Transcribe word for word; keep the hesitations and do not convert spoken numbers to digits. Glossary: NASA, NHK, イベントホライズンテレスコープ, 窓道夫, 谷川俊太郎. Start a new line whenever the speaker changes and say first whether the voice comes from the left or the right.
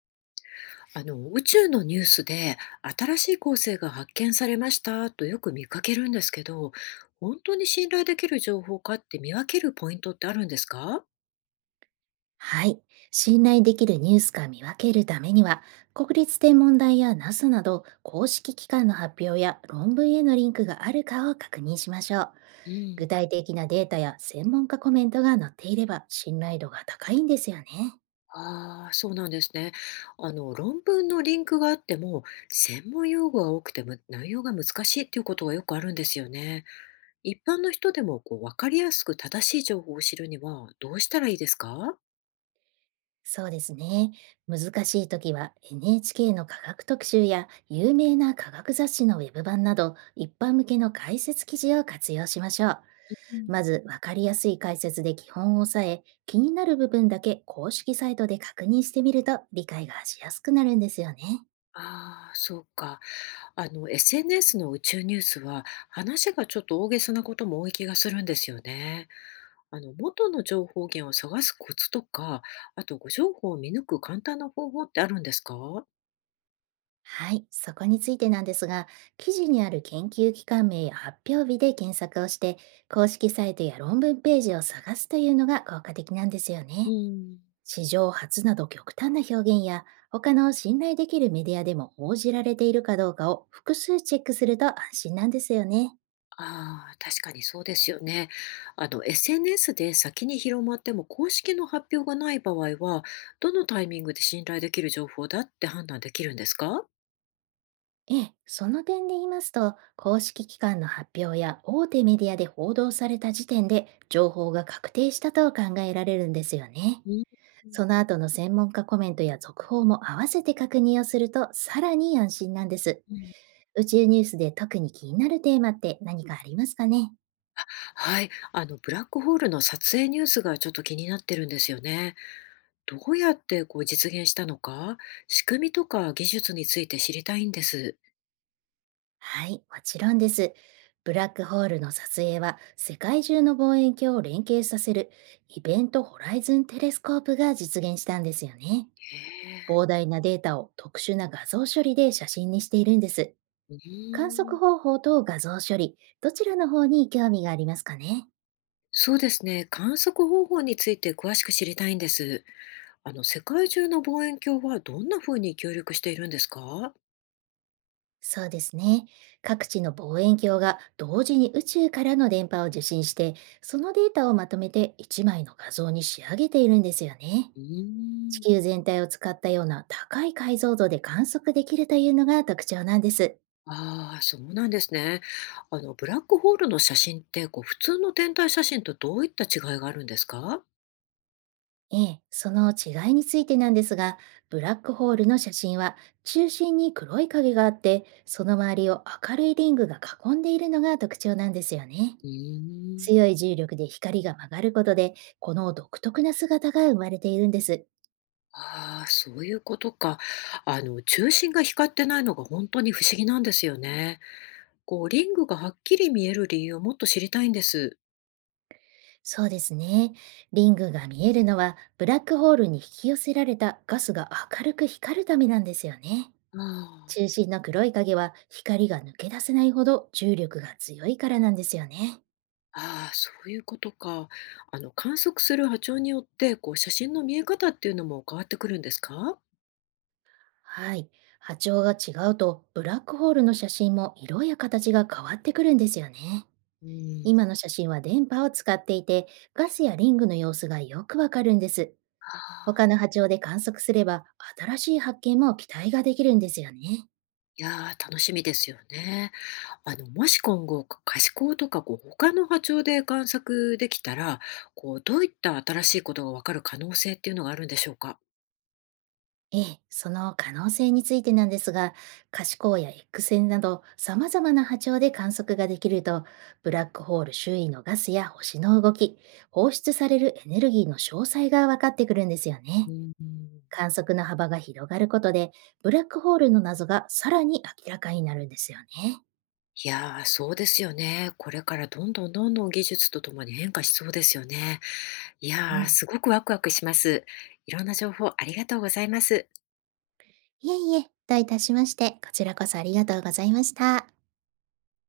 left: あの宇宙のニュースで新しい恒星が発見されましたとよく見かけるんですけど、本当に信頼できる情報かって見分けるポイントってあるんですか？
right: はい。信頼できるニュースか見分けるためには、国立天文台や ナサ など公式機関の発表や論文へのリンクがあるかを確認しましょう。
left: うん。
right: 具体的なデータや専門家コメントが載っていれば信頼度が高いんですよね。
left: ああ、そうなんですね。あの論文のリンクがあっても専門用語が多くても内容が難しいっていうことがよくあるんですよね。一般の人でもこう分かりやすく正しい情報を知るにはどうしたらいいですか？
right: そうですね。難しい時は エヌエイチケー の科学特集や有名な科学雑誌のウェブ版など一般向けの解説記事を活用しましょう。
left: うん。
right: まず、わかりやすい解説で基本を押さえ、気になる部分だけ公式サイトで確認してみると理解がしやすくなるんですよね。
left: ああ、そうか。あの、エスエヌエス の宇宙ニュースは、話がちょっと大げさなことも多い気がするんですよね。あの、元の情報源を探すコツとか、あと、誤情報を見抜く簡単な方法ってあるんですか？
right: はい、そこについてなんですが、記事にある研究機関名や発表日で検索をして、公式サイトや論文ページを探すというのが効果的なんですよ
left: う
right: ね。
left: ん、
right: 史上初など極端な表現や、他の信頼できるメディアでも報じられているかどうかを複数チェックすると安心なんですよね。
left: ああ、確かにそうですよね。あの、エスエヌエス で先に広まっても公式の発表がない場合は、どのタイミングで信頼できる情報だって判断できるんですか？
right: ええ、その点で言いますと、公式機関の発表や大手メディアで報道された時点で情報が確定したと考えられるんですよね。
left: うん。
right: その後の専門家コメントや続報も合わせて確認をするとさらに安心なんです。
left: うん。
right: 宇宙ニュースで特に気になるテーマって何かありますかね？
left: はい、あのブラックホールの撮影ニュースがちょっと気になってるんですよね。どうやってこう実現したのか、仕組みとか技術について知りたいんです。
right: はい、もちろんです。ブラックホールの撮影は世界中の望遠鏡を連携させるイベントホライズンテレスコープが実現したんですよね。
left: へえ。
right: 膨大なデータを特殊な画像処理で写真にしているんです。
left: う
right: 観
left: ー
right: 測
left: ん。
right: 方法と画像処理、どちらの方に興味がありますかね？
left: そうですね。観測方法について詳しく知りたいんです。あの世界中の望遠鏡はどんな風に協力しているんですか？
right: そうですね。各地の望遠鏡が同時に宇宙からの電波を受信して、そのデータをまとめていちまいの画像に仕上げているんですよね。
left: うー
right: 地
left: ん。
right: 球全体を使ったような高い解像度で観測できるというのが特徴なんです。
left: ああ、そうなんですね。あのブラックホールの写真ってこう普通の天体写真とどういった違いがあるんですか？
right: ええ、その違いについてなんですが、ブラックホールの写真は中心に黒い影があって、その周りを明るいリングが囲んでいるのが特徴なんですよね。
left: うーん。
right: 強い重力で光が曲がることで、この独特な姿が生まれているんです。
left: ああ、そういうことか。あの、中心が光ってないのが本当に不思議なんですよね。こう、リングがはっきり見える理由をもっと知りたいんです。
right: そうですね。リングが見えるのは、ブラックホールに引き寄せられたガスが明るく光るためなんですよね。
left: あ
right: 中心の黒い影は光が抜け出せないほど重力が強いからなんですよね。
left: あ、ああ、そういうことか。あの、観測する波長によって、こう、写真の見え方っていうのも変わってくるんですか？
right: はい。波長が違うと、ブラックホールの写真も色や形が変わってくるんですよね。
left: うん、
right: 今の写真は電波を使っていて、ガスやリングの様子がよくわかるんです。
left: あ
right: 他の
left: あ、
right: 波長で観測すれば、新しい発見も期待ができるんですよね。
left: いやー、楽しみですよね。あの、もし今後、可視光とか、こう、他の波長で観測できたら、こう、どういった新しいことがわかる可能性っていうのがあるんでしょうか？
right: ええ、その可能性についてなんですが、可視光や エックスせんなど様々な波長で観測ができると、ブラックホール周囲のガスや星の動き、放出されるエネルギーの詳細が分かってくるんですよ
left: う
right: ね。
left: ん。
right: 観測の幅が広がることで、ブラックホールの謎がさらに明らかになるんですよね。
left: いやー、そうですよね。これからどんどんどんどん技術とともに変化しそうですよね。い
right: う
left: やー、
right: ん。
left: すごくワクワクします。いろんな情報ありがとうございます。
right: いえいえ、どういたしまして、こちらこそありがとうございました。